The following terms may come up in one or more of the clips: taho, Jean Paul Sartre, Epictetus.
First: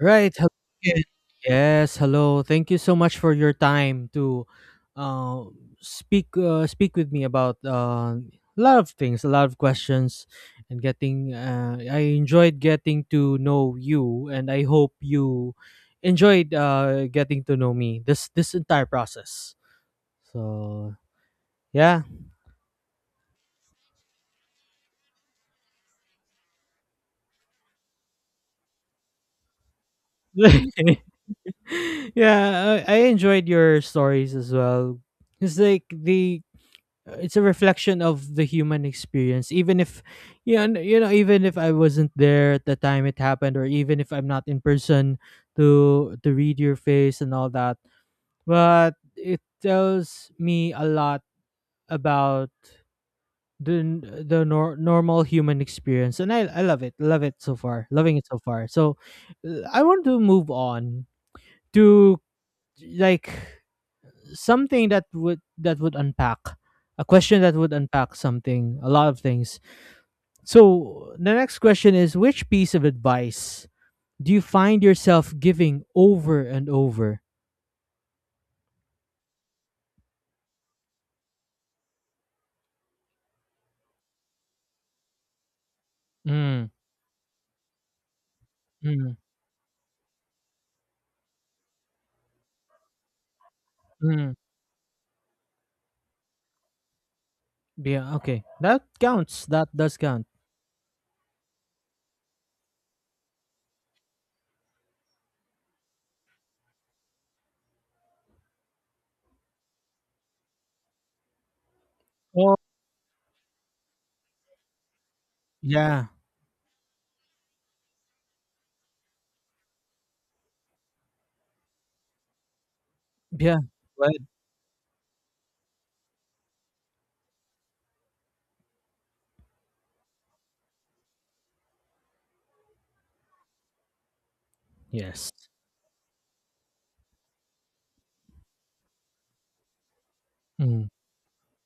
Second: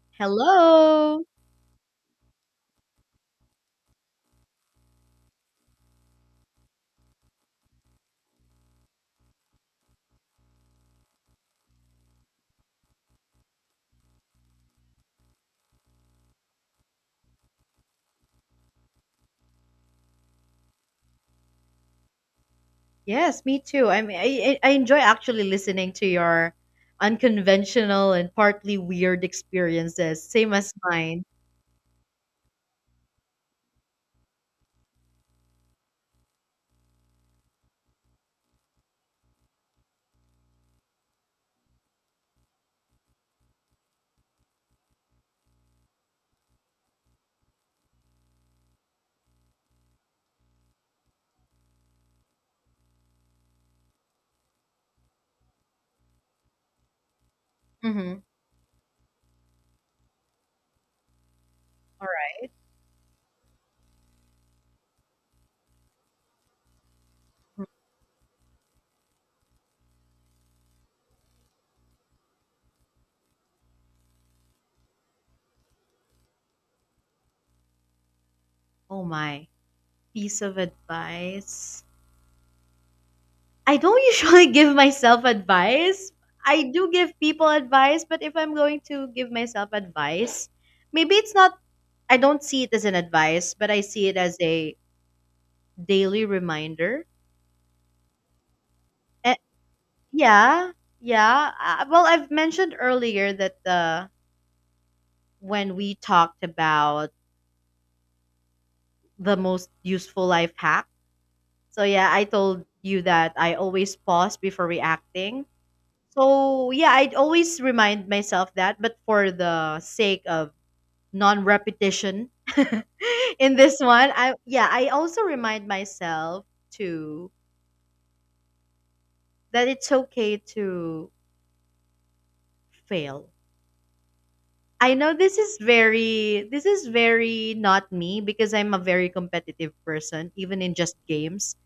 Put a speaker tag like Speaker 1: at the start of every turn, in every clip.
Speaker 1: Right. Hello again.
Speaker 2: Hello.
Speaker 1: Yes. Hello. Thank you so much for your time to uh, speak speak with me about a lot of things, a lot of questions, and getting. I enjoyed getting to know you, and I hope you enjoyed getting to know me. This entire process. So yeah,
Speaker 2: Yes, me too. I mean, I enjoy actually listening to your unconventional and partly weird experiences, same as mine.
Speaker 1: yeah. I enjoyed your stories as well. It's like the it's a reflection of the human experience, even if I wasn't there at the time it happened, or even if I'm not in person to read your face and all that, but it tells me a lot about the n- the nor- normal human experience, and I love it so far, loving
Speaker 2: Mm-hmm.
Speaker 1: it so far. So I want to move on
Speaker 2: All
Speaker 1: to,
Speaker 2: right.
Speaker 1: like, something that would unpack, a question that
Speaker 2: Mm.
Speaker 1: would unpack something, a lot of things. So the next question is: which piece of advice do you find yourself giving over and over?
Speaker 2: Oh my, piece of advice. I don't usually give myself advice. I
Speaker 1: Mm.
Speaker 2: do give people advice, but if I'm going to
Speaker 1: Mm.
Speaker 2: give myself advice, maybe it's not, I don't see it as an advice, but I see it
Speaker 1: Mm.
Speaker 2: as a daily reminder.
Speaker 1: Yeah, okay, that
Speaker 2: A-
Speaker 1: counts, that does count.
Speaker 2: Yeah, yeah. Well, I've mentioned earlier that when we talked about the most useful life hack. So yeah, I
Speaker 1: Oh,
Speaker 2: told you that I always pause before reacting.
Speaker 1: yeah,
Speaker 2: So yeah, I'd always remind myself that, but for the sake of non-repetition in
Speaker 1: yeah.
Speaker 2: this one,
Speaker 1: Right.
Speaker 2: I also remind myself to that it's okay to fail. I know
Speaker 1: Yes.
Speaker 2: this is very not me because I'm a very competitive person even in
Speaker 1: Mm.
Speaker 2: just games.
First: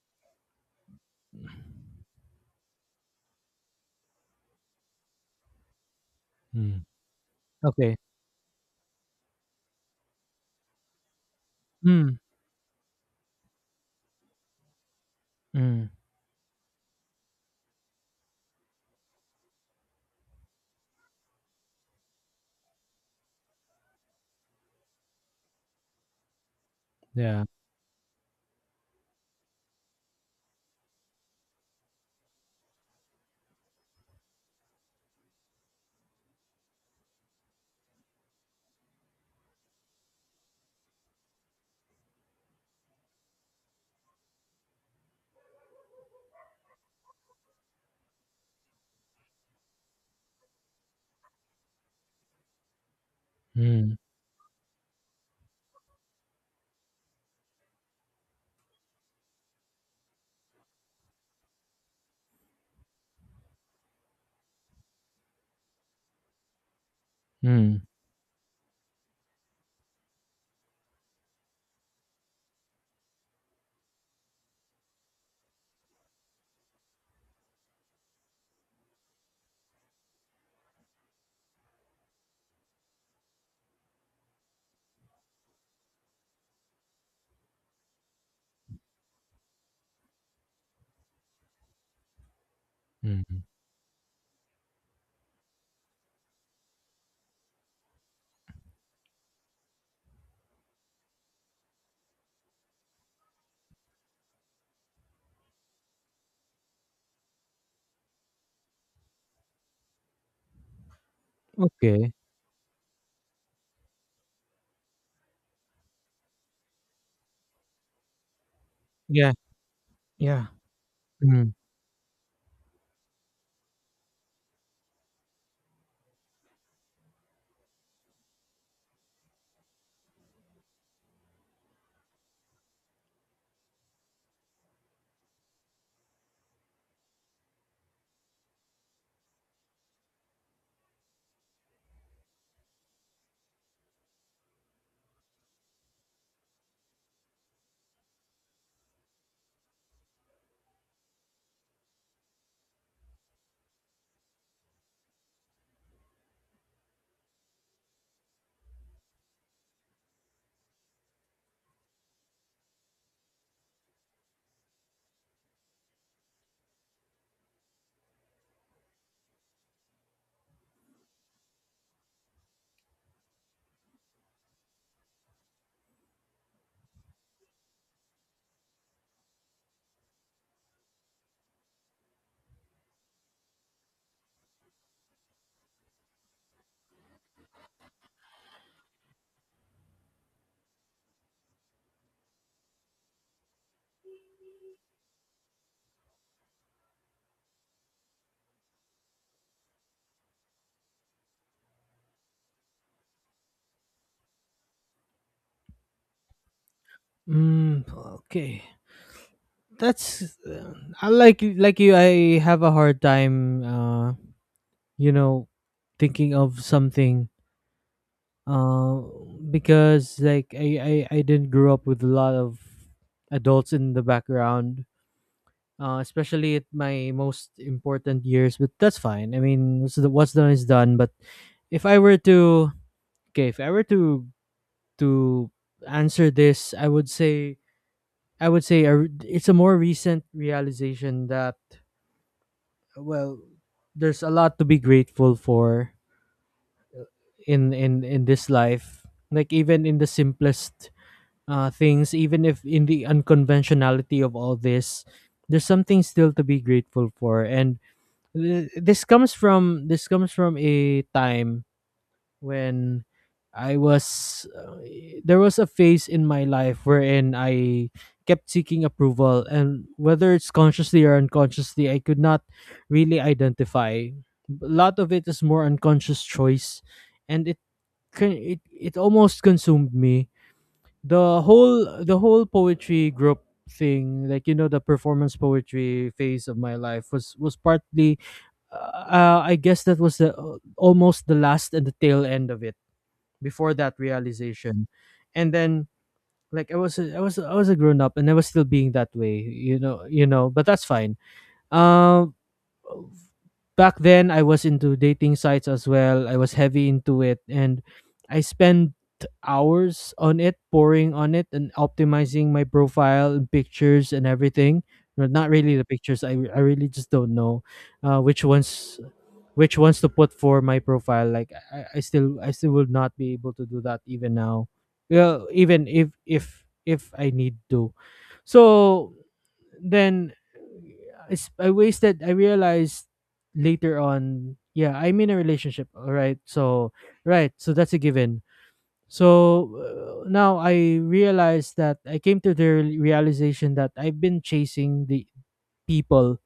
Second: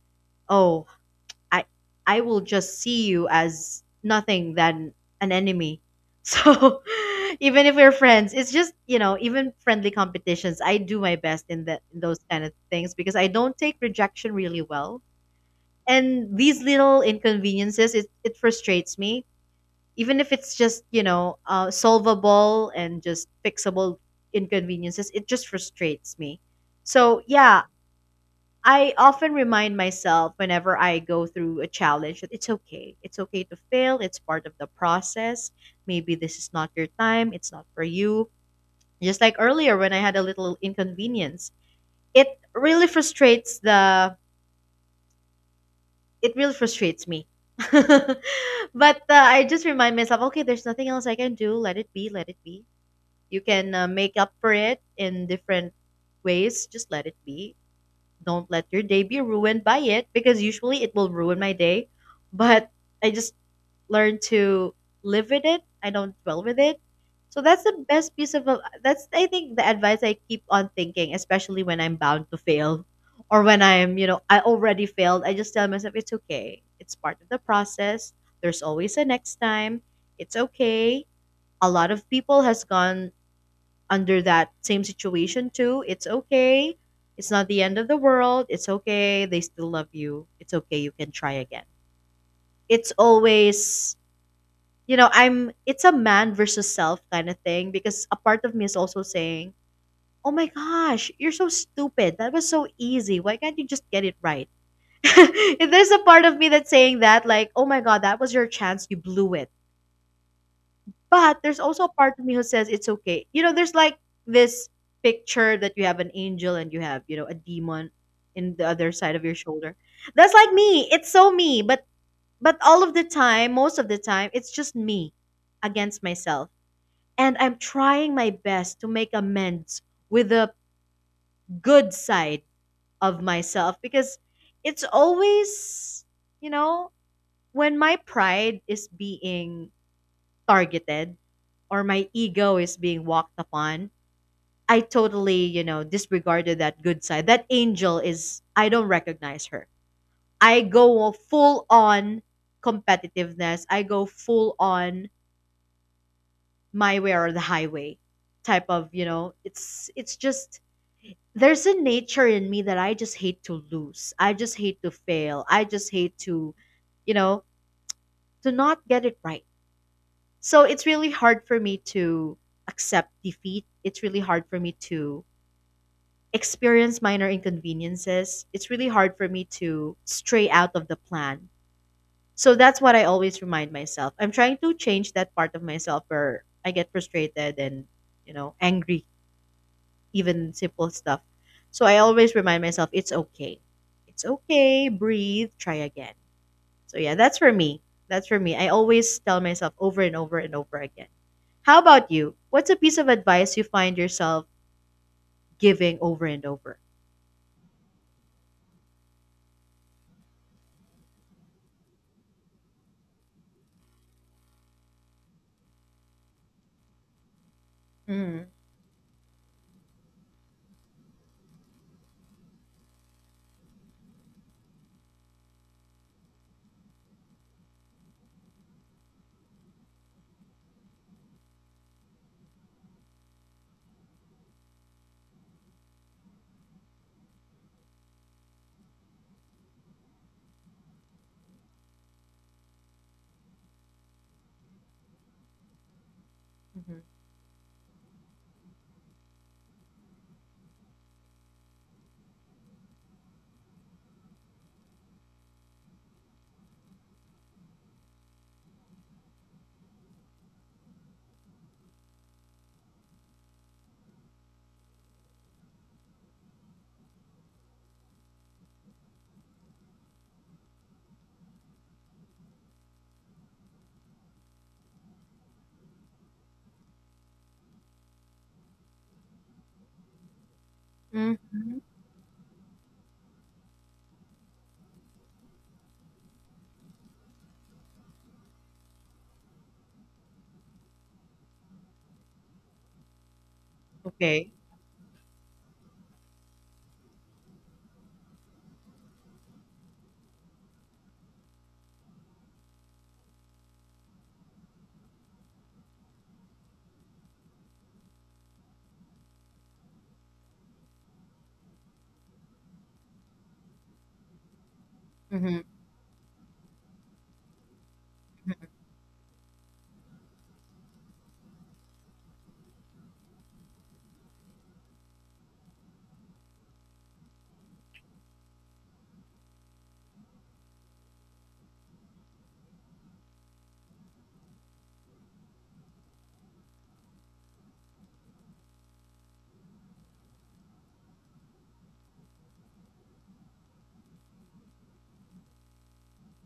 Speaker 2: Oh, I I will just see you as nothing than an enemy.
Speaker 1: Mm.
Speaker 2: So even if we're
Speaker 1: Okay.
Speaker 2: friends, it's just, you know, even friendly competitions, I do my best in that in
Speaker 1: Mm.
Speaker 2: those kind of things because I don't take rejection really well.
Speaker 1: Mm.
Speaker 2: And these little inconveniences, it frustrates me even if it's just, you know, solvable and just fixable inconveniences. It just frustrates me. So
Speaker 1: Yeah.
Speaker 2: yeah, I often remind myself whenever I go through a challenge that it's okay, it's okay to fail. It's part of the process. Maybe this is not your time, it's not for you. Just like earlier when I had a little inconvenience, it really frustrates the it really frustrates me. But uh, I just remind myself, okay, there's nothing else I can do. Let it be, let it be. You can
Speaker 1: Mm.
Speaker 2: make up for it in different ways. Just let it be. Don't let your day be ruined by it because usually it will ruin my day. But I just learned to live with it. I don't dwell with it. So that's the
Speaker 1: Mm.
Speaker 2: best piece of that's, I think, the advice I keep on thinking, especially when I'm bound to fail or when I'm, you know, I already failed. I just tell myself it's okay. It's part of the process. There's always a next time. It's okay. A lot of people has gone under that same situation too. It's okay. It's not the end of the world. It's okay. They still love you. It's okay. You can try again. It's
Speaker 1: Mm.
Speaker 2: always, you know, it's a man versus self kind of thing because a part of me is also saying, oh my gosh, you're so stupid. That was so easy. Why can't you just get it right? If there's a part of me that's saying that, like, oh my God, that was your chance. You blew it. But there's also a
Speaker 1: Okay.
Speaker 2: part of me who says it's okay. You know, there's like this picture that you have an angel and you have, you know, a demon in the other side of
Speaker 1: Yeah,
Speaker 2: your shoulder. That's
Speaker 1: yeah.
Speaker 2: like me. It's so
Speaker 1: Mm.
Speaker 2: me. But all of the time, most of the time, it's just me against myself. And I'm trying my best to make amends with the good side of myself because it's always, you know, when my pride is being targeted or my ego is being walked upon, I totally, you know, disregarded that good side. That angel is, I don't recognize her. I go full on competitiveness. I go full on my way or the highway type of, you know, it's just, there's a nature in me that I just hate to lose. I just hate to fail. I just hate to, you know, to not get it right. So it's really hard for me to accept defeat. It's really hard for me to experience minor inconveniences, it's really hard for me to stray out of the plan. So that's what I always remind myself. I'm trying to change that part of myself where I get frustrated and, you know, angry, even simple stuff. So I always remind myself it's okay. It's okay, breathe, try again. So yeah, that's for me. That's for me. I always tell myself over and over and over again. How about you? What's a piece of advice you find yourself giving over and over?
Speaker 1: Mm. Okay. That's I, like you, I have a hard time you know thinking of something,
Speaker 2: Mm-hmm.
Speaker 1: uh because, like, I didn't grow up with a lot of adults in the background, especially at my most important years, but that's fine. I mean, what's done is done. But if I were to okay if I were to to answer this, I would say — it's a more recent realization that, well, there's a lot to be grateful for in this life, like even in the simplest things. Even if in the unconventionality of all this, there's something still to be grateful for. And this comes from a time when there was a phase in my life wherein I kept seeking approval, and whether it's consciously or unconsciously, I could not really identify. A lot of it is more unconscious choice. And it kin- it almost consumed me. The whole poetry group thing, like, you know, the performance poetry phase of my life was partly — I guess that was the almost the last and the tail end of it, before that
Speaker 2: Okay.
Speaker 1: realization. And then, like, I was a grown up, and I was still being that way, you know, but that's fine. um Back then I was into dating sites as well. I was heavy into it, and I spent hours on it, pouring on it and optimizing my profile and pictures and everything. Well, not
Speaker 2: Mhm,
Speaker 1: really the pictures. I really just don't know uh, which
Speaker 2: mhm,
Speaker 1: ones which ones to put for my profile. Like, I still would not be able to do that, even now. Well, even if I need to. So then — it's I wasted I realized later on, yeah, I'm in a relationship, all right. So that's a given. So now I realized that I came to the realization that I've been chasing the people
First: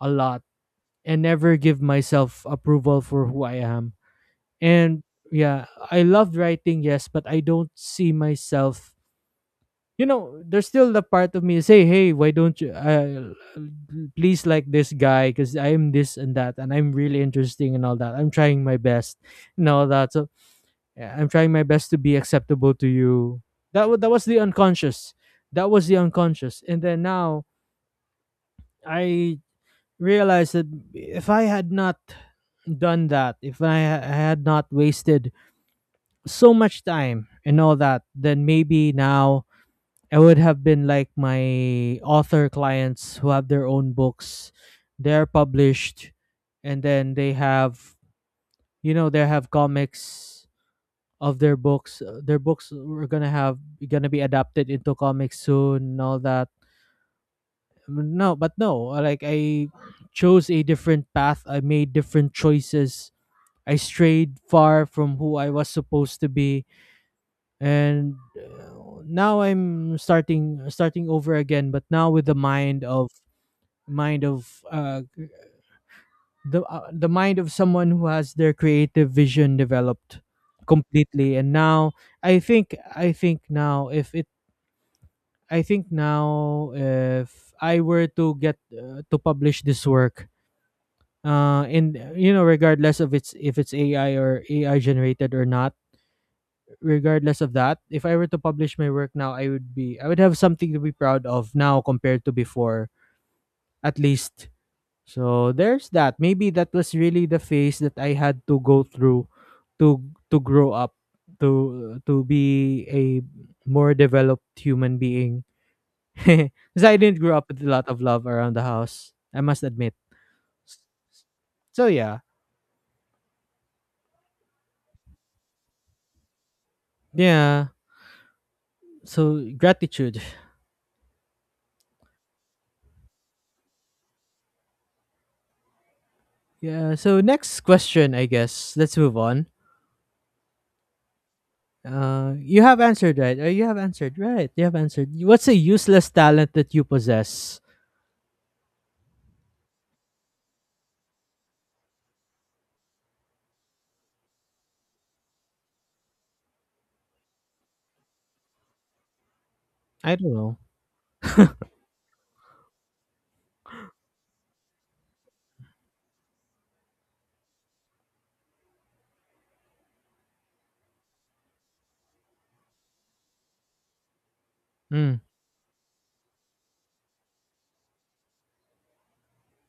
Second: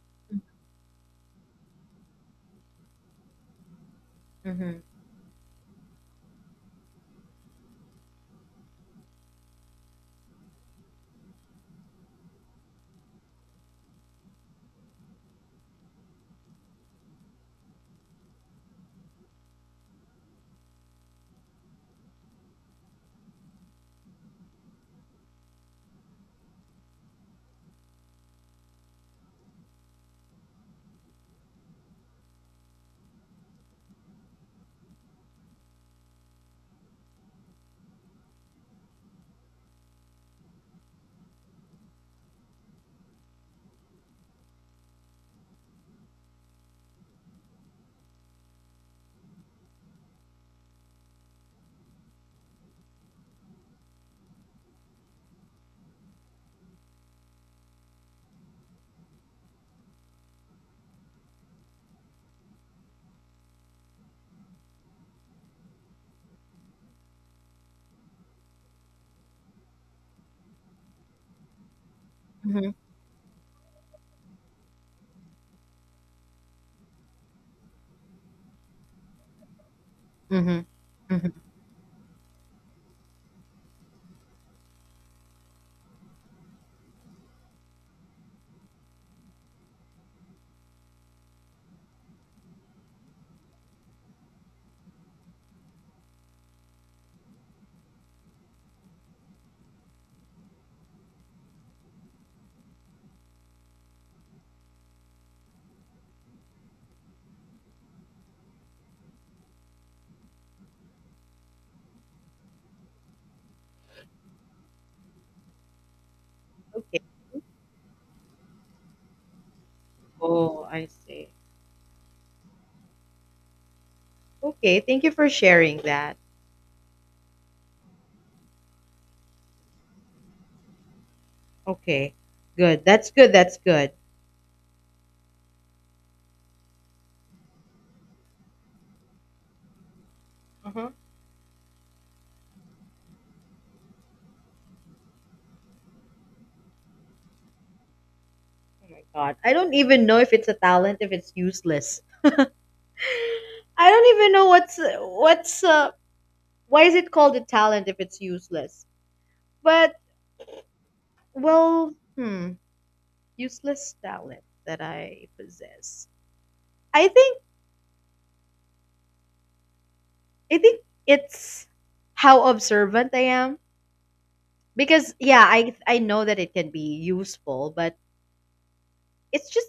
Speaker 1: a lot, and never give myself approval for who I am.
Speaker 2: mhm,
Speaker 1: And yeah, I loved writing, yes, but I don't see myself. You know, there's still the part of me say, hey, why don't you please like this guy because I'm this and that and I'm really interesting and all that. I'm trying my best and all that. So yeah, I'm trying my best to be acceptable to you. That was the unconscious. That was the unconscious. And then now I realized that if I had not done that, if I had not wasted so much time and all that, then maybe now I would have been like my author clients who have their own books. They're published, and then they have comics of their books. Their books were gonna have gonna be adapted into comics soon and all that. No, but no, like, I chose a different path. I made different choices. I strayed far from who I was supposed to be, and now I'm starting over again, but now with the
Speaker 2: mhm,
Speaker 1: mind of the mind of someone who has their creative vision developed
Speaker 2: mhm, mhm.
Speaker 1: completely. And now i think i think now if it I think now if I were to get to publish this work, and, you know, regardless of it's if it's AI or AI generated or not, regardless of that, if I were to publish my work now, I would have something to be proud of now compared to before, at least. So there's that. Maybe that was really the phase that I had to go through to grow up, to be a more developed human being. Because I
Speaker 2: Okay.
Speaker 1: didn't grow up with a lot of love around the house, I must admit.
Speaker 2: Oh, I see.
Speaker 1: So yeah.
Speaker 2: Okay, thank you for sharing that.
Speaker 1: Yeah. So, gratitude.
Speaker 2: Okay. Good. That's good. That's good.
Speaker 1: Yeah. So, next question, I guess. Let's move on.
Speaker 2: Uh-huh.
Speaker 1: You have answered, right. You have answered. What's a useless talent that you possess?
Speaker 2: Oh my god. I don't even know if it's a talent if it's useless. I don't even know what's why is it called a talent if it's useless? But
Speaker 1: I don't know.
Speaker 2: well, hmm, useless talent that I possess. I think I think it's how observant I am. Because,
Speaker 1: Mm.
Speaker 2: yeah, I know that it can be useful, but it's just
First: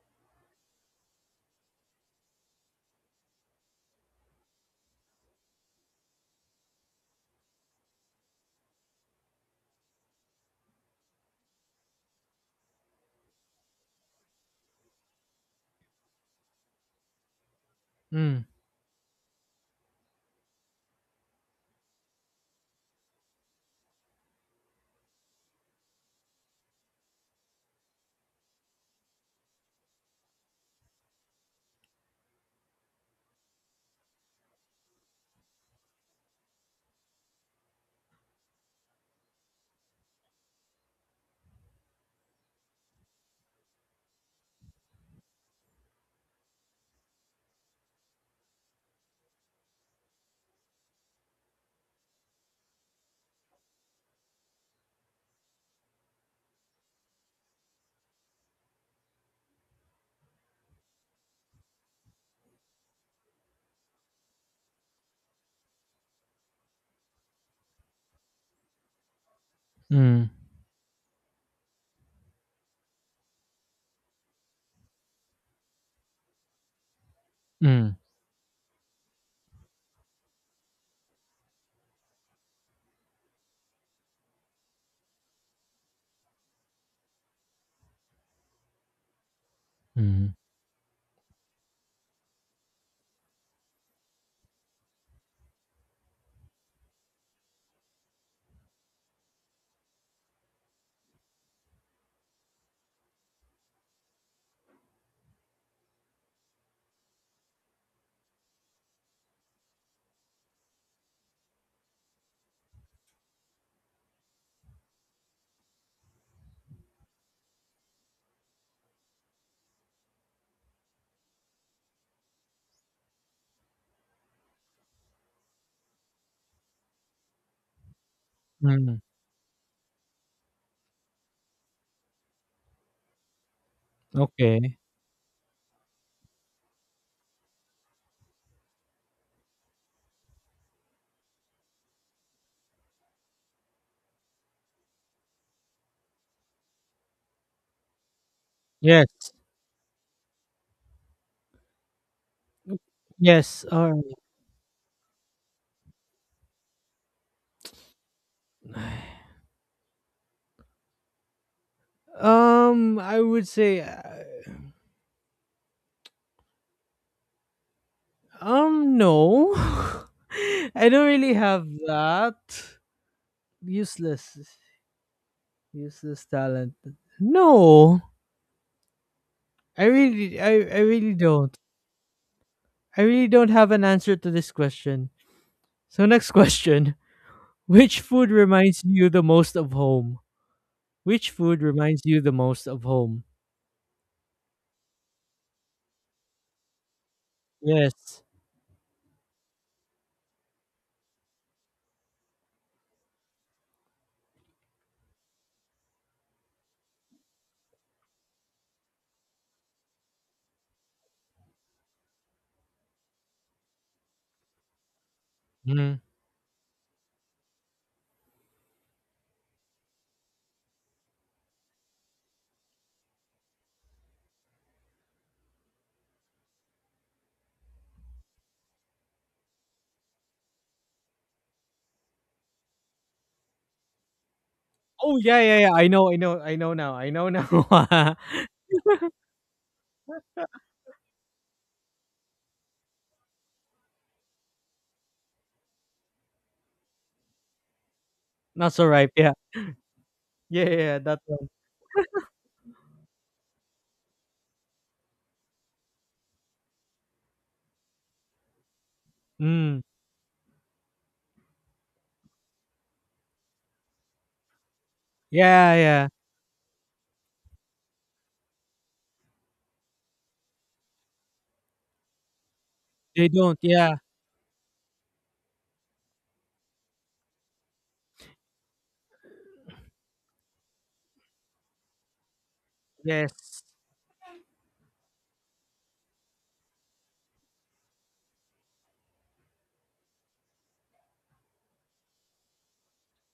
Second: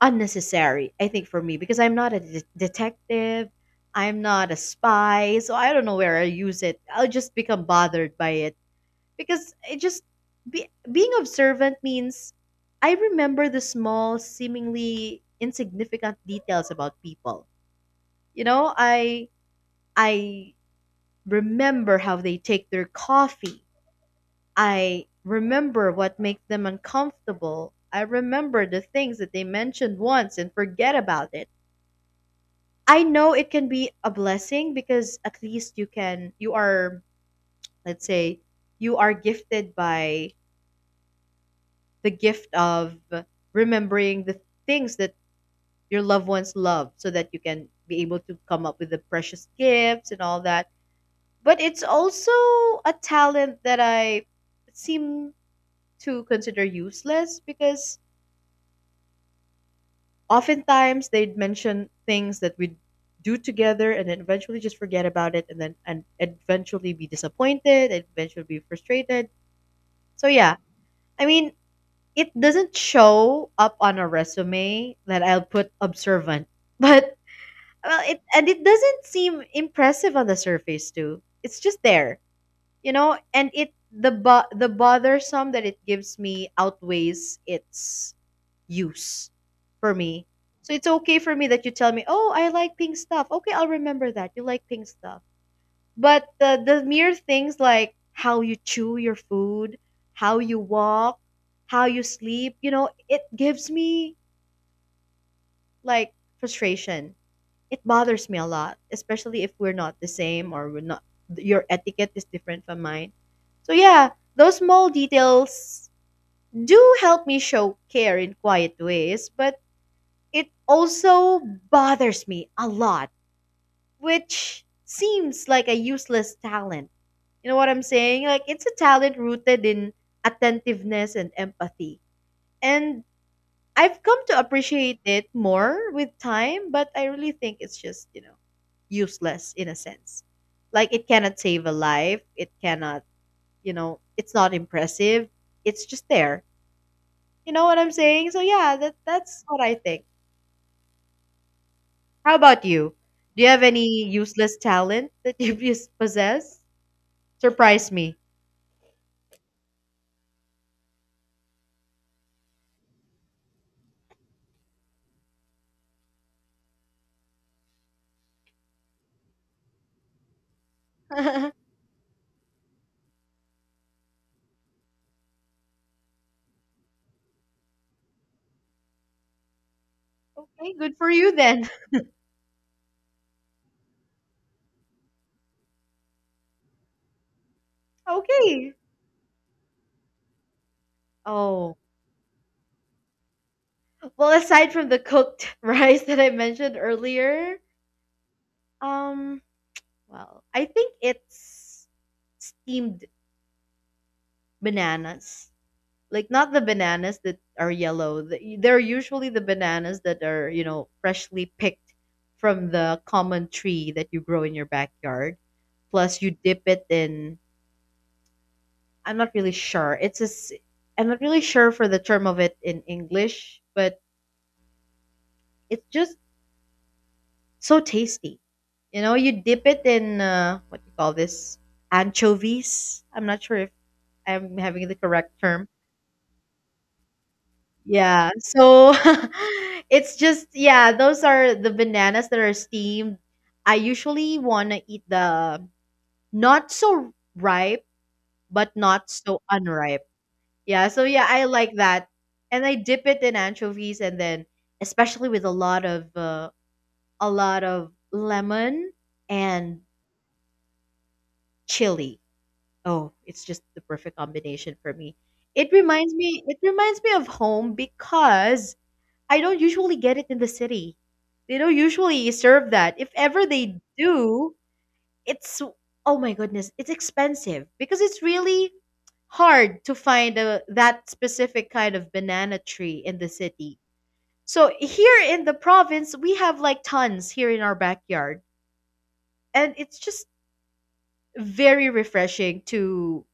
Speaker 2: unnecessary, I think, for me because I'm not a detective. I'm not a spy, so I don't know where I use it. I'll just become bothered by it because it just being observant means I remember the small, seemingly insignificant details about people. You
Speaker 1: Mm.
Speaker 2: know, I remember how they take their coffee. I remember what makes them uncomfortable. I remember the things that they mentioned once and forget about it. I know it can be a blessing because at least you can, you are, let's say, you are gifted by the gift of remembering the things that your loved ones love so that you can be able to come up with the precious gifts and all that. But it's also a talent that I seem to consider useless because oftentimes they'd mention things that we'd do together and then eventually just forget about it and then and eventually be disappointed and eventually be frustrated. So
Speaker 1: Mm.
Speaker 2: yeah, I mean, it doesn't show up on a resume that I'll put observant, but,
Speaker 1: Mm.
Speaker 2: well, it doesn't seem impressive on the surface too. It's just there. You know, and it the bothersome that it gives me outweighs its use for me.
Speaker 1: Mm.
Speaker 2: So it's okay for me that you tell me, "Oh, I like pink stuff." Okay, I'll remember that. You like pink stuff. But the mere things like how you chew your food, how you walk, how you sleep, you know, it gives me like frustration. It bothers me a lot, especially if we're not the same or we're not your etiquette is different from mine. So yeah, those small details do help me show care in quiet ways, but it also bothers me a lot, which seems like a useless talent. You know what I'm saying? Like, it's a
Speaker 1: Mm.
Speaker 2: talent rooted in attentiveness and empathy. And I've come to
Speaker 1: Okay.
Speaker 2: appreciate it more with time, but I really think it's just, you know, useless in a sense. Like, it cannot save a life. It cannot, you know, it's not impressive. It's just there. You know what I'm saying? So, yeah, that,
Speaker 1: Yes.
Speaker 2: that's what I think. How about you? Do you have
Speaker 1: Yes.
Speaker 2: any
Speaker 1: All right.
Speaker 2: useless talent that you possess? Surprise me.
Speaker 1: I would say, no. I don't really
Speaker 2: Okay,
Speaker 1: have that useless, useless talent. No, I really, I, I
Speaker 2: good for
Speaker 1: really
Speaker 2: you
Speaker 1: don't.
Speaker 2: then.
Speaker 1: I really don't have an answer to this question. So next question. Which food
Speaker 2: Okay.
Speaker 1: reminds you the most of home? Which food
Speaker 2: Oh.
Speaker 1: reminds you the most of home?
Speaker 2: Well, aside from the cooked rice that I mentioned earlier,
Speaker 1: Yes.
Speaker 2: um, well, I think it's steamed bananas. Like not the bananas that are yellow. They're usually the bananas that are, you know, freshly picked from the common tree that you grow in your backyard.
Speaker 1: Mhm.
Speaker 2: Plus you dip it in. I'm not really sure. I'm not really sure for the term of it in English, but it's just so tasty. You know, you dip it in, what do you call this? Anchovies. I'm not sure if I'm having the
Speaker 1: Oh,
Speaker 2: correct
Speaker 1: yeah, yeah,
Speaker 2: term.
Speaker 1: yeah. I know, I know, I know now. I know now.
Speaker 2: Yeah. So it's just, yeah, those are the bananas that are steamed. I usually want to eat the not so ripe
Speaker 1: Not
Speaker 2: but
Speaker 1: so
Speaker 2: not
Speaker 1: ripe. Yeah.
Speaker 2: so unripe.
Speaker 1: Yeah, yeah,
Speaker 2: Yeah,
Speaker 1: yeah,
Speaker 2: so
Speaker 1: that
Speaker 2: yeah, I
Speaker 1: one.
Speaker 2: like that. And I dip it in anchovies and then especially with a lot of lemon
Speaker 1: Mm.
Speaker 2: and chili. Oh, it's just the perfect combination for me. It
Speaker 1: Yeah, yeah.
Speaker 2: reminds me it reminds me of home because I don't usually get it in the city. They don't usually serve that. If
Speaker 1: They
Speaker 2: ever
Speaker 1: don't.
Speaker 2: they
Speaker 1: Yeah.
Speaker 2: do, it's oh my goodness, it's expensive because it's really hard to find that specific kind of banana tree in the
Speaker 1: Yes.
Speaker 2: city. So here in the province, we have like tons here in our backyard, and it's just very refreshing to,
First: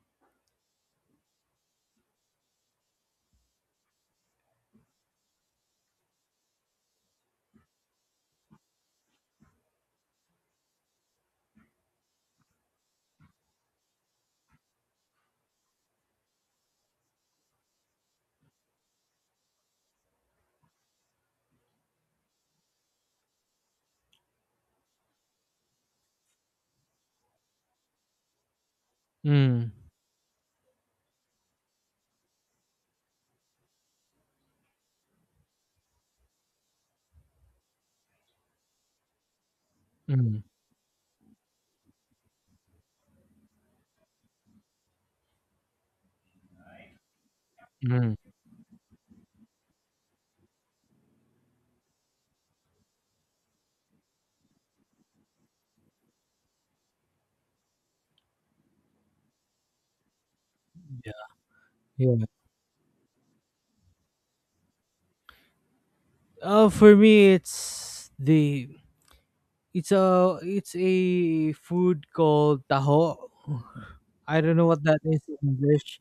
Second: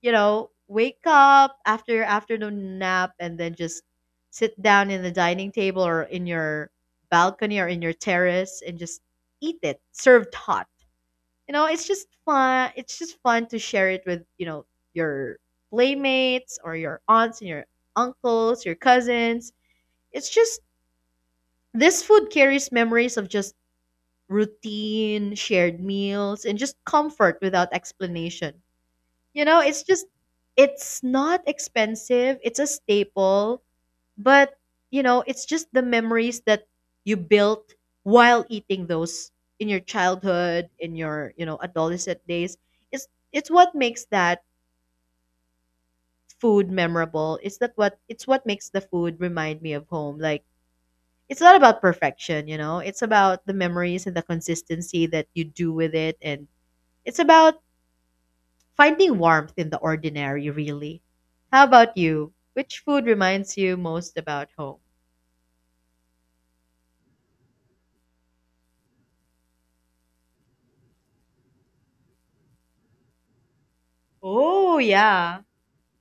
Speaker 2: you know, wake up after your afternoon nap and then just sit down in the dining table or in your balcony or in your terrace and just eat it served hot. It's just fun, it's just fun to share it with, your playmates or your aunts and your uncles, your cousins. It's just, this food carries memories of just routine shared meals and just comfort without explanation.
Speaker 1: Mm.
Speaker 2: It's just, it's not expensive, it's a staple, but, it's just the memories that you built while eating those in your
Speaker 1: Mm.
Speaker 2: childhood, in your, adolescent days. It's what makes that food memorable. It's that
Speaker 1: Mm.
Speaker 2: what makes the food remind me of home. Like it's not about perfection, you know. It's about the memories and the consistency that you do with it, and it's about finding warmth in the ordinary, really.
Speaker 1: Yeah.
Speaker 2: How about
Speaker 1: Yeah.
Speaker 2: you? Which food reminds you most about home?
Speaker 1: Oh, for me, it's the it's a food called taho. I don't know
Speaker 2: Oh,
Speaker 1: what that is
Speaker 2: yeah.
Speaker 1: in English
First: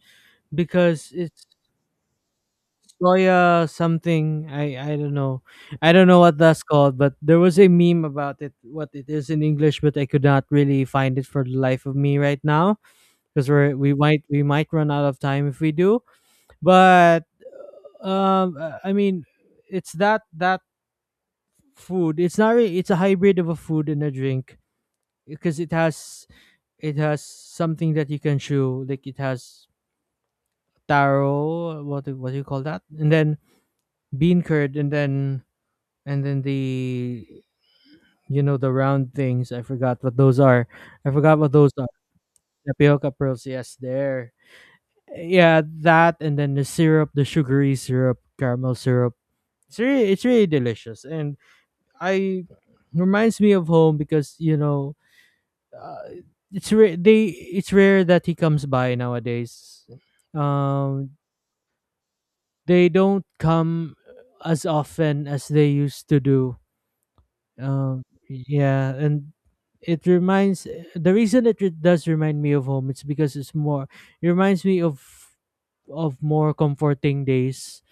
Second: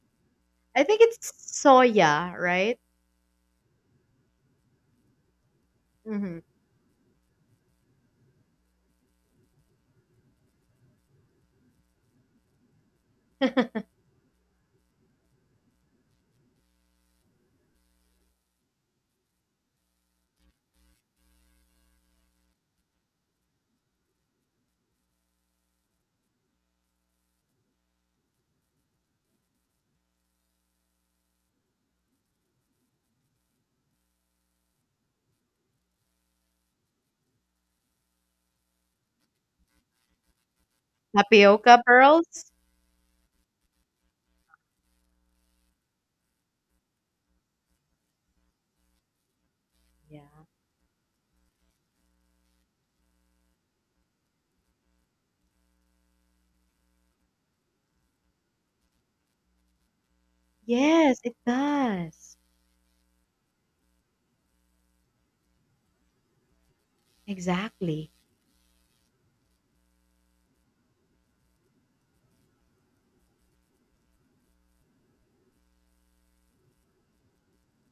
Speaker 2: I think
Speaker 1: because
Speaker 2: it's
Speaker 1: it's
Speaker 2: soya, right?
Speaker 1: soya something. I don't know. I don't know what
Speaker 2: Mhm.
Speaker 1: that's called, but there was a meme about it, what it is in English, but I could not really find it for the life of me right now because we might run out of time if we do. But I mean, it's that food. It's not really — it's a hybrid of a food and a drink because it has something that you can chew. Like it has taro. What do you call that? And then bean curd, and then the, round things. I forgot what those
Speaker 2: Tapioca
Speaker 1: are.
Speaker 2: pearls?
Speaker 1: Tapioca pearls, yes, there. Yeah, that. And then the syrup, the sugary syrup, caramel syrup. it's really it's
Speaker 2: Yeah.
Speaker 1: really delicious. And I reminds me of home because, you know, uh, it's rare they it's rare that he comes by nowadays. um
Speaker 2: Yes, it does.
Speaker 1: they don't come as often as they used to do.
Speaker 2: Exactly.
Speaker 1: Yeah, and it reminds the reason it does remind me of home — it's because it's more. It reminds me of more comforting days,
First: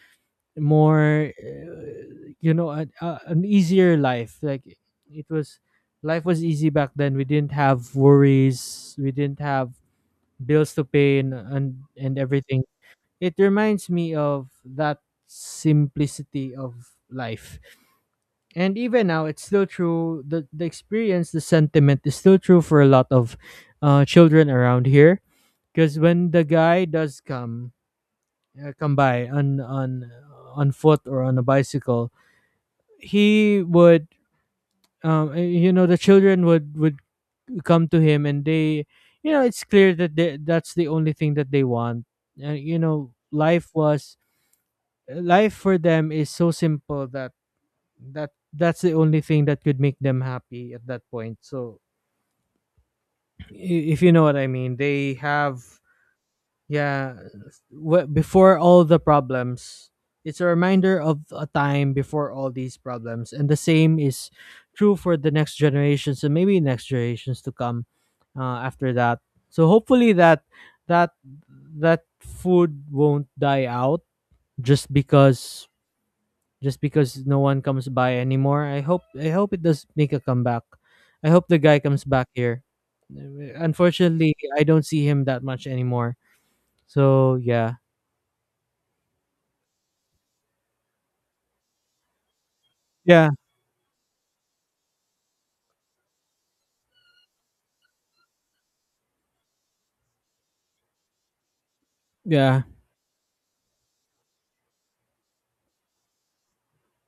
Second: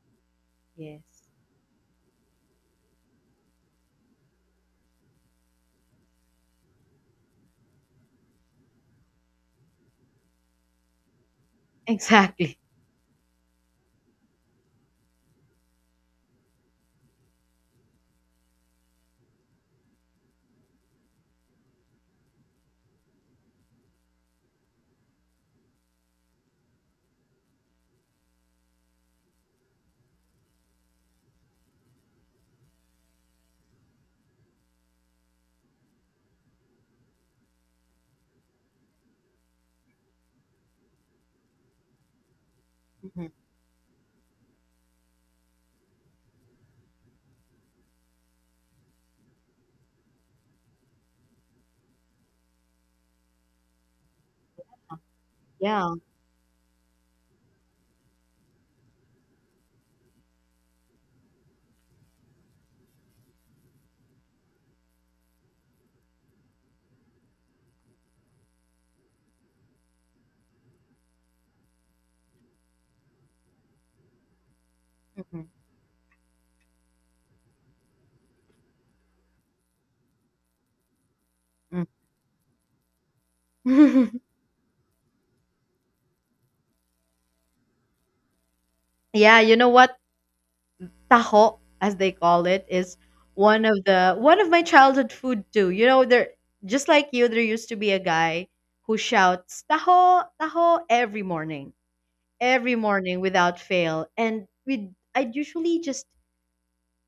Speaker 2: Yes.
Speaker 1: more an easier life. Like, it was, life was easy back then. We didn't have worries. We didn't have bills to pay and
Speaker 2: Exactly.
Speaker 1: everything. It reminds me of that simplicity of life, and even now, it's still true. The experience, the sentiment is still true for a lot of children around here. Because when the guy does come, by on foot or on a bicycle, he would — the children would come to him, and it's clear that that's the only thing that they want. Uh, you know,
Speaker 2: Mhm.
Speaker 1: life was Life for them is so simple that that's the only thing that could make them happy at that point. So, if you know what I mean. They have
Speaker 2: Yeah.
Speaker 1: Yeah, before all the problems, it's a reminder of a time before all these problems, and the same is true for the next generations, and maybe next generations to come, after that. So hopefully that that that food won't die out, just
Speaker 2: Mhm.
Speaker 1: because no one comes by anymore. I hope it does make a comeback. I hope the guy comes back here. Unfortunately, I don't see him that much anymore. So yeah,
Speaker 2: Yeah, you know what? Taho, as they call it, is
Speaker 1: yeah,
Speaker 2: one of my childhood food too. You know, there, just like you, there used to be a guy who shouts taho, taho every morning.
Speaker 1: yeah.
Speaker 2: Every morning without fail. And we I'd usually just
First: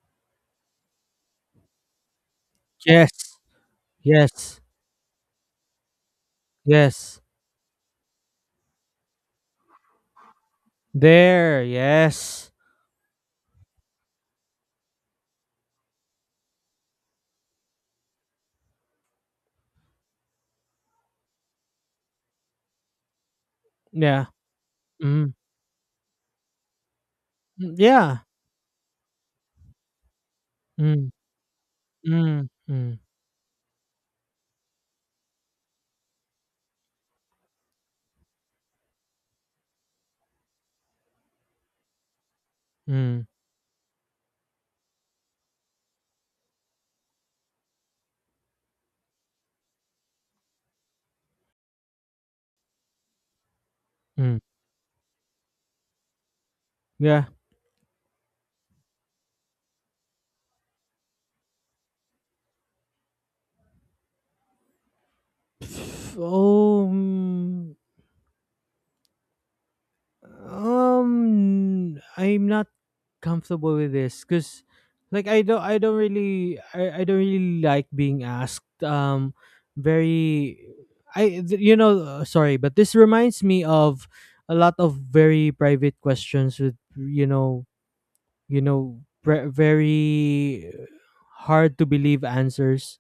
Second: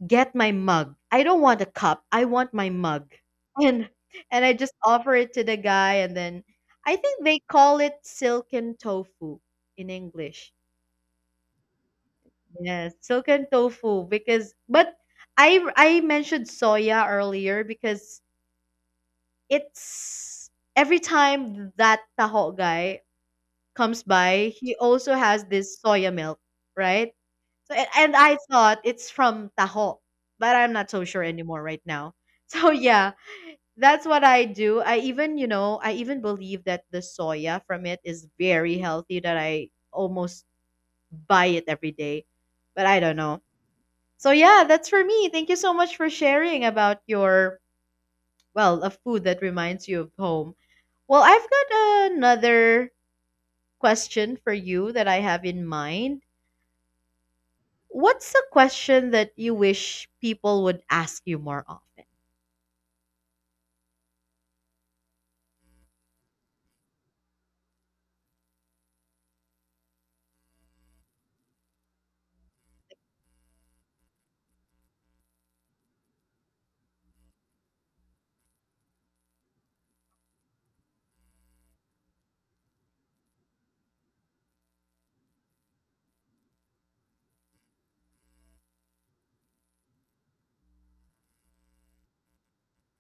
Speaker 2: get my mug. I don't want a cup. I want my
Speaker 1: Yes,
Speaker 2: mug. And and I
Speaker 1: yes,
Speaker 2: just offer it to the guy, and then I
Speaker 1: yes.
Speaker 2: think they call it silken tofu in English.
Speaker 1: There, yes.
Speaker 2: Yes, silken tofu, because but I mentioned soya earlier because it's every time that taho guy comes
Speaker 1: Yeah.
Speaker 2: by, he also
Speaker 1: Mm.
Speaker 2: has this soya milk, right?
Speaker 1: Mm.
Speaker 2: So and
Speaker 1: Yeah.
Speaker 2: I thought it's from taho, but I'm not so
Speaker 1: Mm.
Speaker 2: sure anymore right now.
Speaker 1: Mm.
Speaker 2: So
Speaker 1: Mm.
Speaker 2: yeah, that's what I do. I even, you know, I even believe that the soya from it is very healthy that I almost buy it every day. But I don't
Speaker 1: Mm.
Speaker 2: know. So yeah, that's for me. Thank you so much for sharing about your, well, a food that reminds you of home. Well, I've got another question
Speaker 1: Mm.
Speaker 2: for you that I have in mind.
Speaker 1: Yeah.
Speaker 2: What's a question that you wish people would ask you more often?
Speaker 1: Oh. Mm. I'm not comfortable with this because, like, I don't really like being asked. Very, I, th- you know, Sorry, but this reminds me of a lot of very private questions with, very hard to believe answers.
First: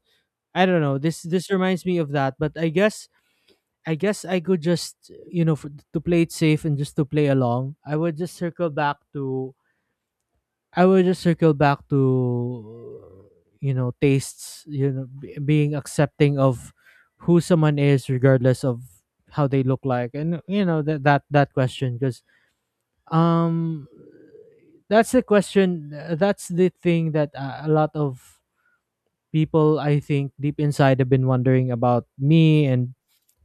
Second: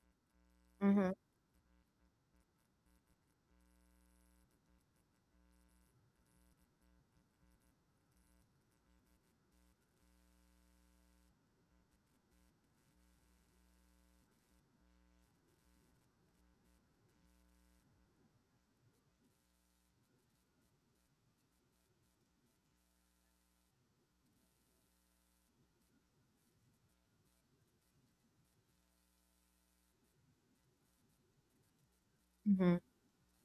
Speaker 1: I don't know.
Speaker 2: Mhm.
Speaker 1: This reminds me of that, but I guess I could just, for, to play it safe and just to play along. I would just circle back to, you know, tastes, you know, being accepting of who someone is regardless of how they look like, and you know, that question because um that's the question, that's the thing that a lot of people, I think, deep inside have been wondering about me
Speaker 2: Mhm.
Speaker 1: and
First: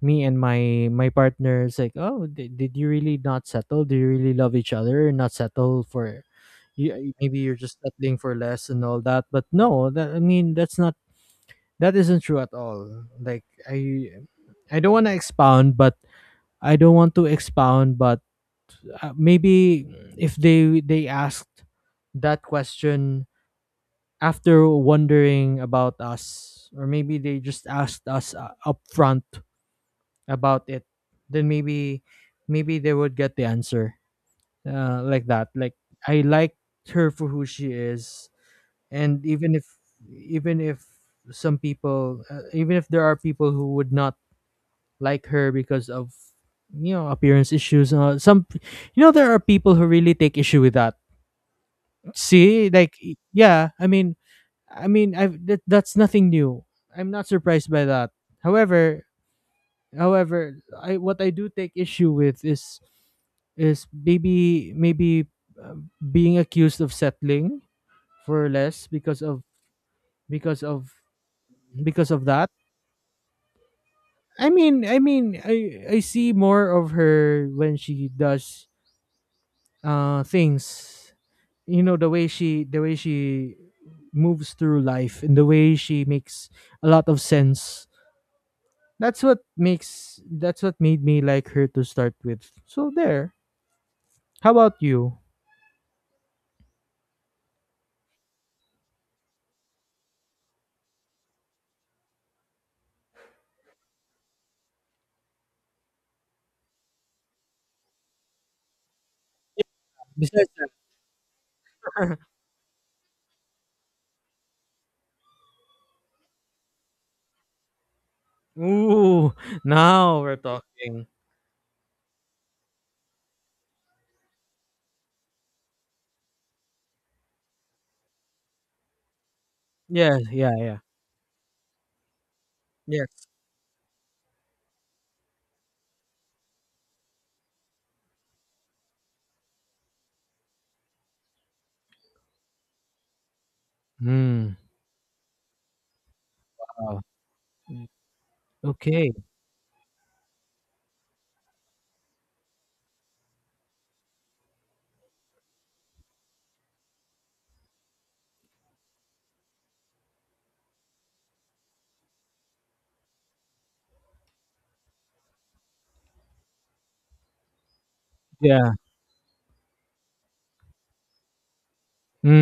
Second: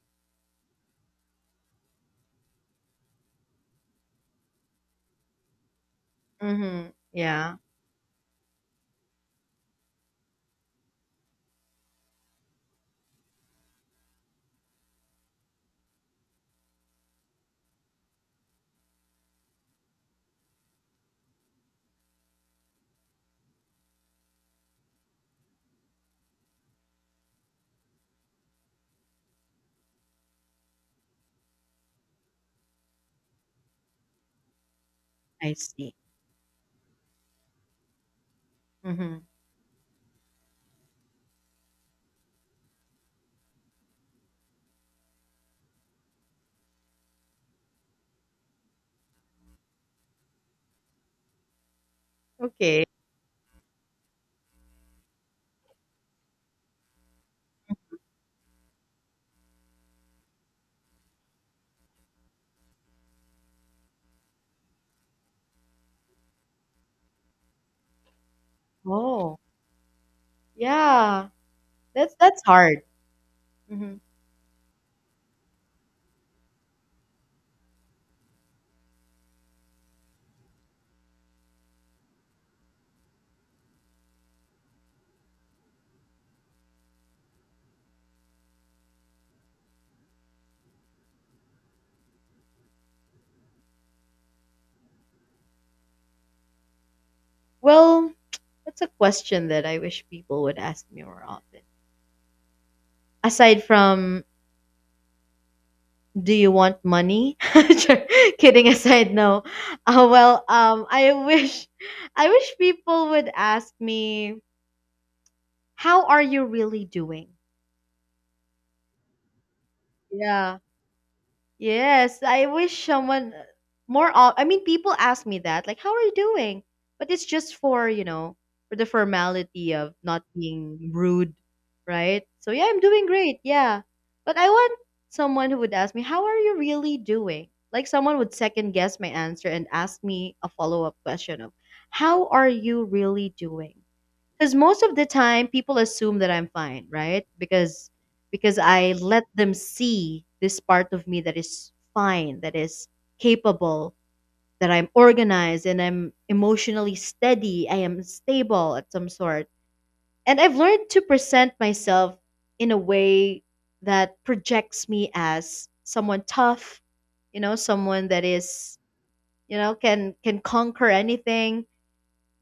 Speaker 1: me and my partner is like, oh, did you really not settle? Do you really love each other? And not settle for you,
Speaker 2: Mhm.
Speaker 1: maybe
Speaker 2: Yeah,
Speaker 1: you're just settling for less and all that. But no, that I mean that's not that isn't true at all. Like I I don't want to expound, but I don't want to expound, but maybe if they asked that question after wondering about us, or maybe they just asked us up front about it, then maybe they would get the answer, like that.
Speaker 2: I
Speaker 1: Like
Speaker 2: see.
Speaker 1: I like her for who she is, and
Speaker 2: Mhm.
Speaker 1: even if some people, even if there are people who would not like her because of, you know, appearance issues, some, you know, there are people who really take issue with that. See,
Speaker 2: Okay.
Speaker 1: like yeah, I mean, I mean I that, that's nothing new. I'm not surprised by that. However, I, what I do take issue with is maybe maybe uh, being accused of settling for less because
Speaker 2: Oh.
Speaker 1: of, because of
Speaker 2: Yeah,
Speaker 1: because of
Speaker 2: that's
Speaker 1: that.
Speaker 2: hard. Mhm.
Speaker 1: I mean, I see more of her when she does things. You know, the way she moves through life and the way she makes a lot of sense. That's what made me like her to start with. So there. How about you?
Speaker 2: Well, that's a question that I wish people would ask me more often. Aside from, do you want money? Kidding aside, no. Uh, well,
Speaker 1: Besides that.
Speaker 2: um, I wish, I wish people would ask me, how are you really doing?
Speaker 1: Ooh, now we're
Speaker 2: Yeah.
Speaker 1: talking.
Speaker 2: Yes, I wish someone more. I mean, people ask me that, like, "How are you doing?" But it's just for, you know, for the formality of
Speaker 1: Yes,
Speaker 2: not
Speaker 1: yeah, yeah.
Speaker 2: being rude, right? So yeah, I'm doing
Speaker 1: Yes.
Speaker 2: great. Yeah, but I want someone who would ask me, "How are you really doing?" Like someone would second guess my answer and ask me a follow up question of, "How are you really doing?" Because
Speaker 1: Mm.
Speaker 2: most of the time people assume that I'm fine,
Speaker 1: Wow.
Speaker 2: right?
Speaker 1: Mm.
Speaker 2: Because I
Speaker 1: Okay.
Speaker 2: let them see this part of me that is fine, that is capable, that I'm organized and I'm emotionally steady, I am stable at some sort. And I've learned to present myself in a way that projects me as someone tough, you know, someone that
Speaker 1: Yeah.
Speaker 2: is, you know, can conquer anything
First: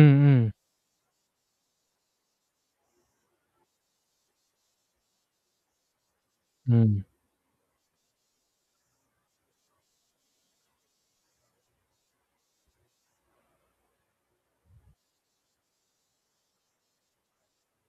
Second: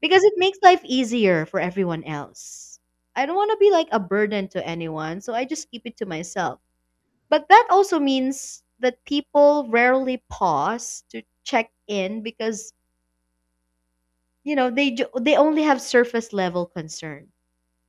Speaker 2: because it makes life easier for everyone else. I don't want to be like a burden to anyone, so I just keep it to myself.
Speaker 1: mm, mm.
Speaker 2: But that also means that people rarely pause to check in because, you know, they only have surface level concern,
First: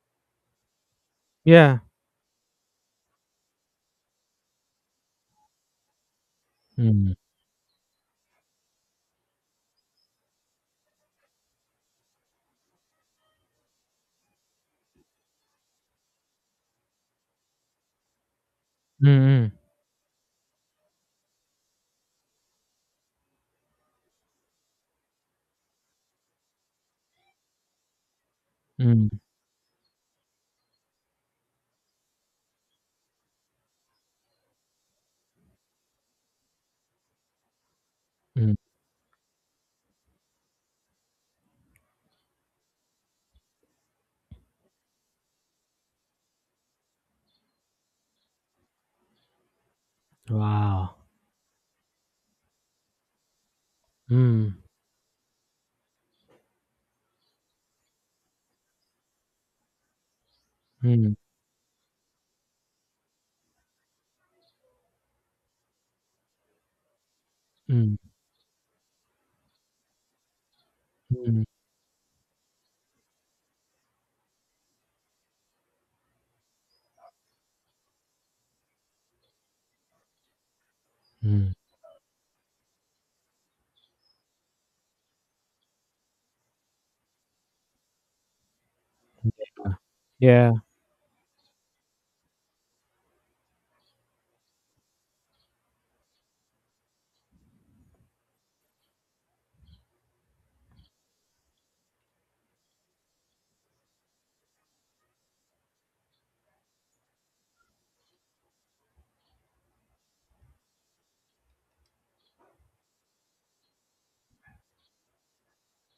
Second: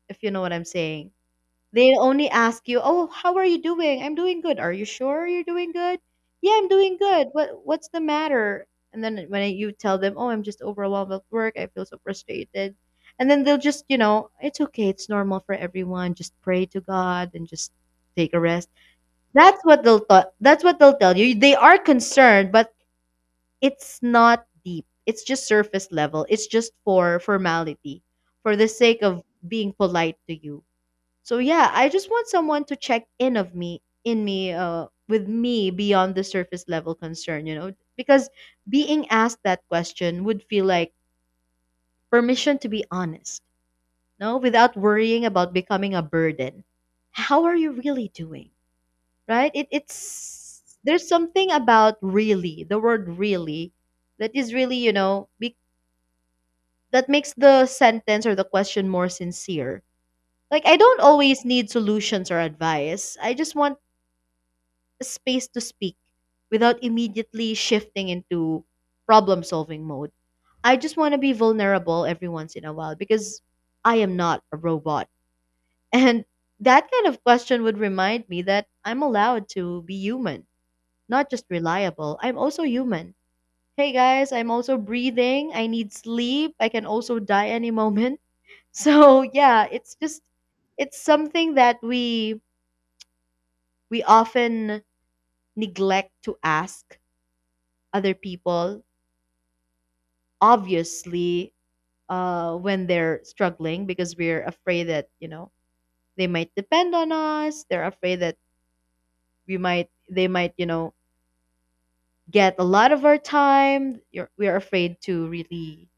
Speaker 2: if you know what I'm saying.
Speaker 1: Yeah.
Speaker 2: They only ask you, "Oh, how are you doing?" "I'm doing good." "Are you sure you're doing good?" "Yeah, I'm doing
Speaker 1: Mm.
Speaker 2: good. What's the matter?" And then when you tell them, "Oh, I'm just overwhelmed with work. I feel so frustrated." And then they'll just, you know, "It's okay. It's normal for everyone. Just pray to God and just take a rest."
Speaker 1: Mm,
Speaker 2: That's what they'll tell you. They are concerned, but it's not deep. It's just surface level. It's just for formality, for the
Speaker 1: mm,
Speaker 2: sake
Speaker 1: mm,
Speaker 2: of being polite to you. So yeah, I just want someone to check in of me in me with me beyond the surface level concern, you know, because
Speaker 1: mm.
Speaker 2: being asked that question would feel like permission to be honest, no, without worrying about becoming a burden. How are you really doing? Right? It's
Speaker 1: Wow.
Speaker 2: there's something about really, the word really, that is
Speaker 1: Mm,
Speaker 2: really, that makes the sentence or the question more sincere. Like I don't
Speaker 1: mm,
Speaker 2: always need solutions or advice. I just want space to speak without immediately
Speaker 1: mm,
Speaker 2: shifting into problem solving mode. I just want to be
Speaker 1: mm,
Speaker 2: vulnerable every once in a while because I am not a robot. And that kind of question would remind me that I'm allowed to be human, not just
Speaker 1: mm.
Speaker 2: reliable. I'm also human. Hey guys, I'm also breathing. I need sleep. I can also die any moment. So, yeah, it's just
Speaker 1: Yeah.
Speaker 2: it's something that we often neglect to ask other people, obviously, when they're struggling, because we're afraid that, you know, they might depend on us, they're afraid that we might they might, you know, get a lot of our time. We're afraid to really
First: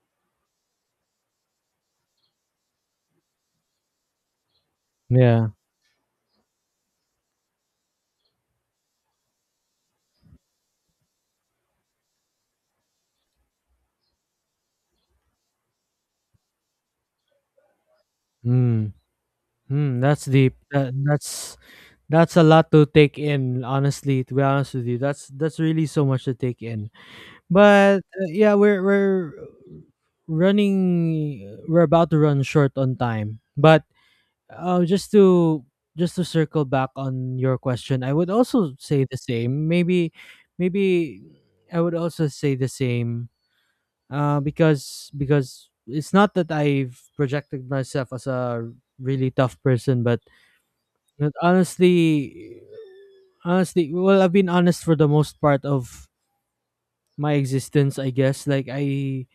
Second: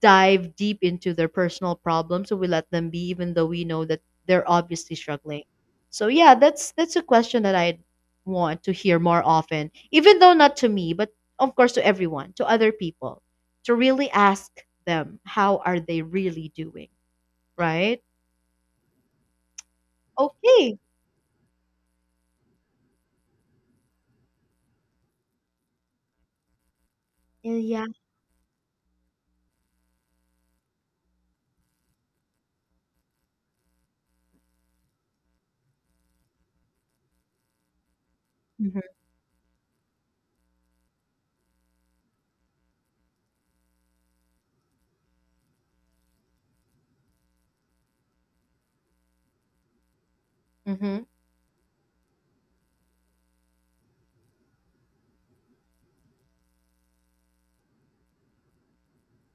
Speaker 2: dive deep into their personal problems, so we let them be, even though we know that they're obviously struggling.
Speaker 1: Yeah.
Speaker 2: So yeah, that's a question that I want to hear more often, even though not to me, but of course to everyone, to other people, to really ask them how are they really doing, right?
Speaker 1: Mm. Mm, that's deep.
Speaker 2: Okay.
Speaker 1: That's a lot to take in, honestly, to be honest with you. That's really so much to take in.
Speaker 2: Yeah.
Speaker 1: But yeah, we're about to run short on time. But Uh, just to just to circle back on your question, I would also
Speaker 2: Mm-hmm.
Speaker 1: say the same. Maybe I would also say the same. Because it's not that I've projected myself as a really tough person, but
Speaker 2: Mm-hmm.
Speaker 1: honestly, well, I've been honest for the most part of my existence. I guess, like,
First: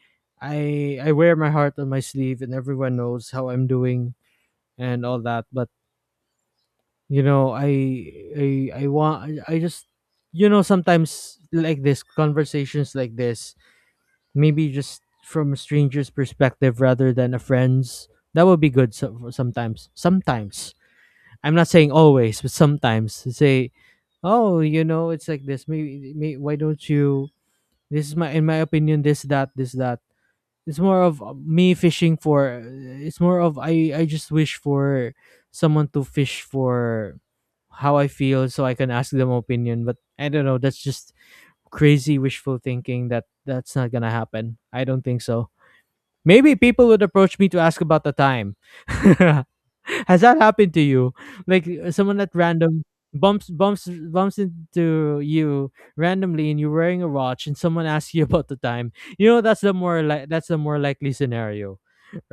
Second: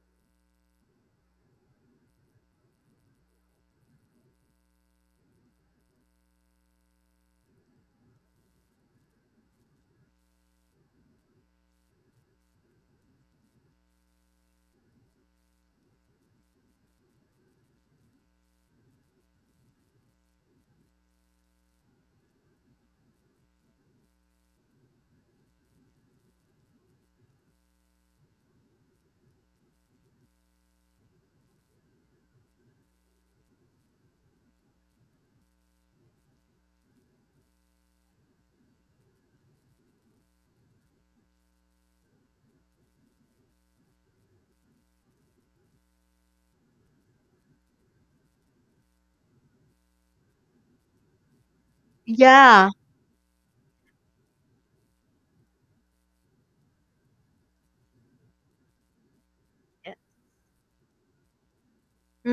Speaker 1: I wear my heart on my sleeve and everyone knows how I'm doing and all that. But you know, I I want I just, you know, sometimes, like, this conversations like this, maybe just from a stranger's perspective rather than a friend's, that would be good. So, sometimes, I'm not saying always, but sometimes to say, oh, you know, it's like this, why don't you, this is my, in my opinion, this that, it's more of uh, me fishing for it's more of, I just wish for someone to fish for how I feel so I can ask them opinion. But I don't know, that's just crazy wishful thinking. That that's not gonna happen, I don't think so. Maybe people would approach me to ask about the time. Has that happened to you? Like, someone at
Speaker 2: Yeah.
Speaker 1: random bumps into you randomly and you're wearing a watch and someone asks you about the time. You know, that's the more likely scenario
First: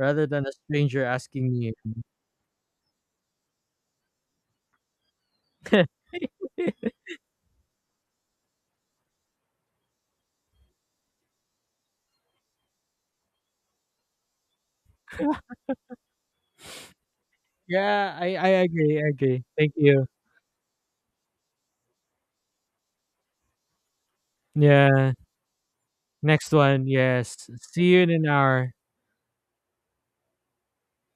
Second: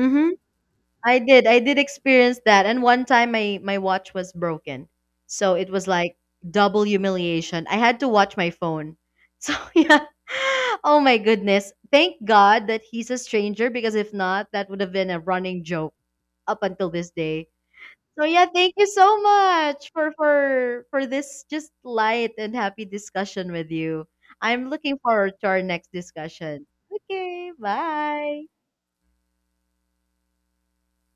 Speaker 1: rather than a stranger
Speaker 2: I did.
Speaker 1: asking
Speaker 2: I
Speaker 1: you.
Speaker 2: did experience that. And one time my my watch was broken. So it was like double humiliation. I had to watch my phone. So yeah. Oh my goodness. Thank God that he's a stranger because if not, that would have been a running joke up until this day.
Speaker 1: Yeah,
Speaker 2: So yeah,
Speaker 1: I
Speaker 2: thank you
Speaker 1: agree, I
Speaker 2: so
Speaker 1: agree. Thank
Speaker 2: much
Speaker 1: you.
Speaker 2: for this just light and happy discussion with you. I'm looking
Speaker 1: Yeah.
Speaker 2: forward to our next
Speaker 1: Next
Speaker 2: discussion.
Speaker 1: one. Yes.
Speaker 2: Okay,
Speaker 1: See you in an
Speaker 2: bye.
Speaker 1: hour.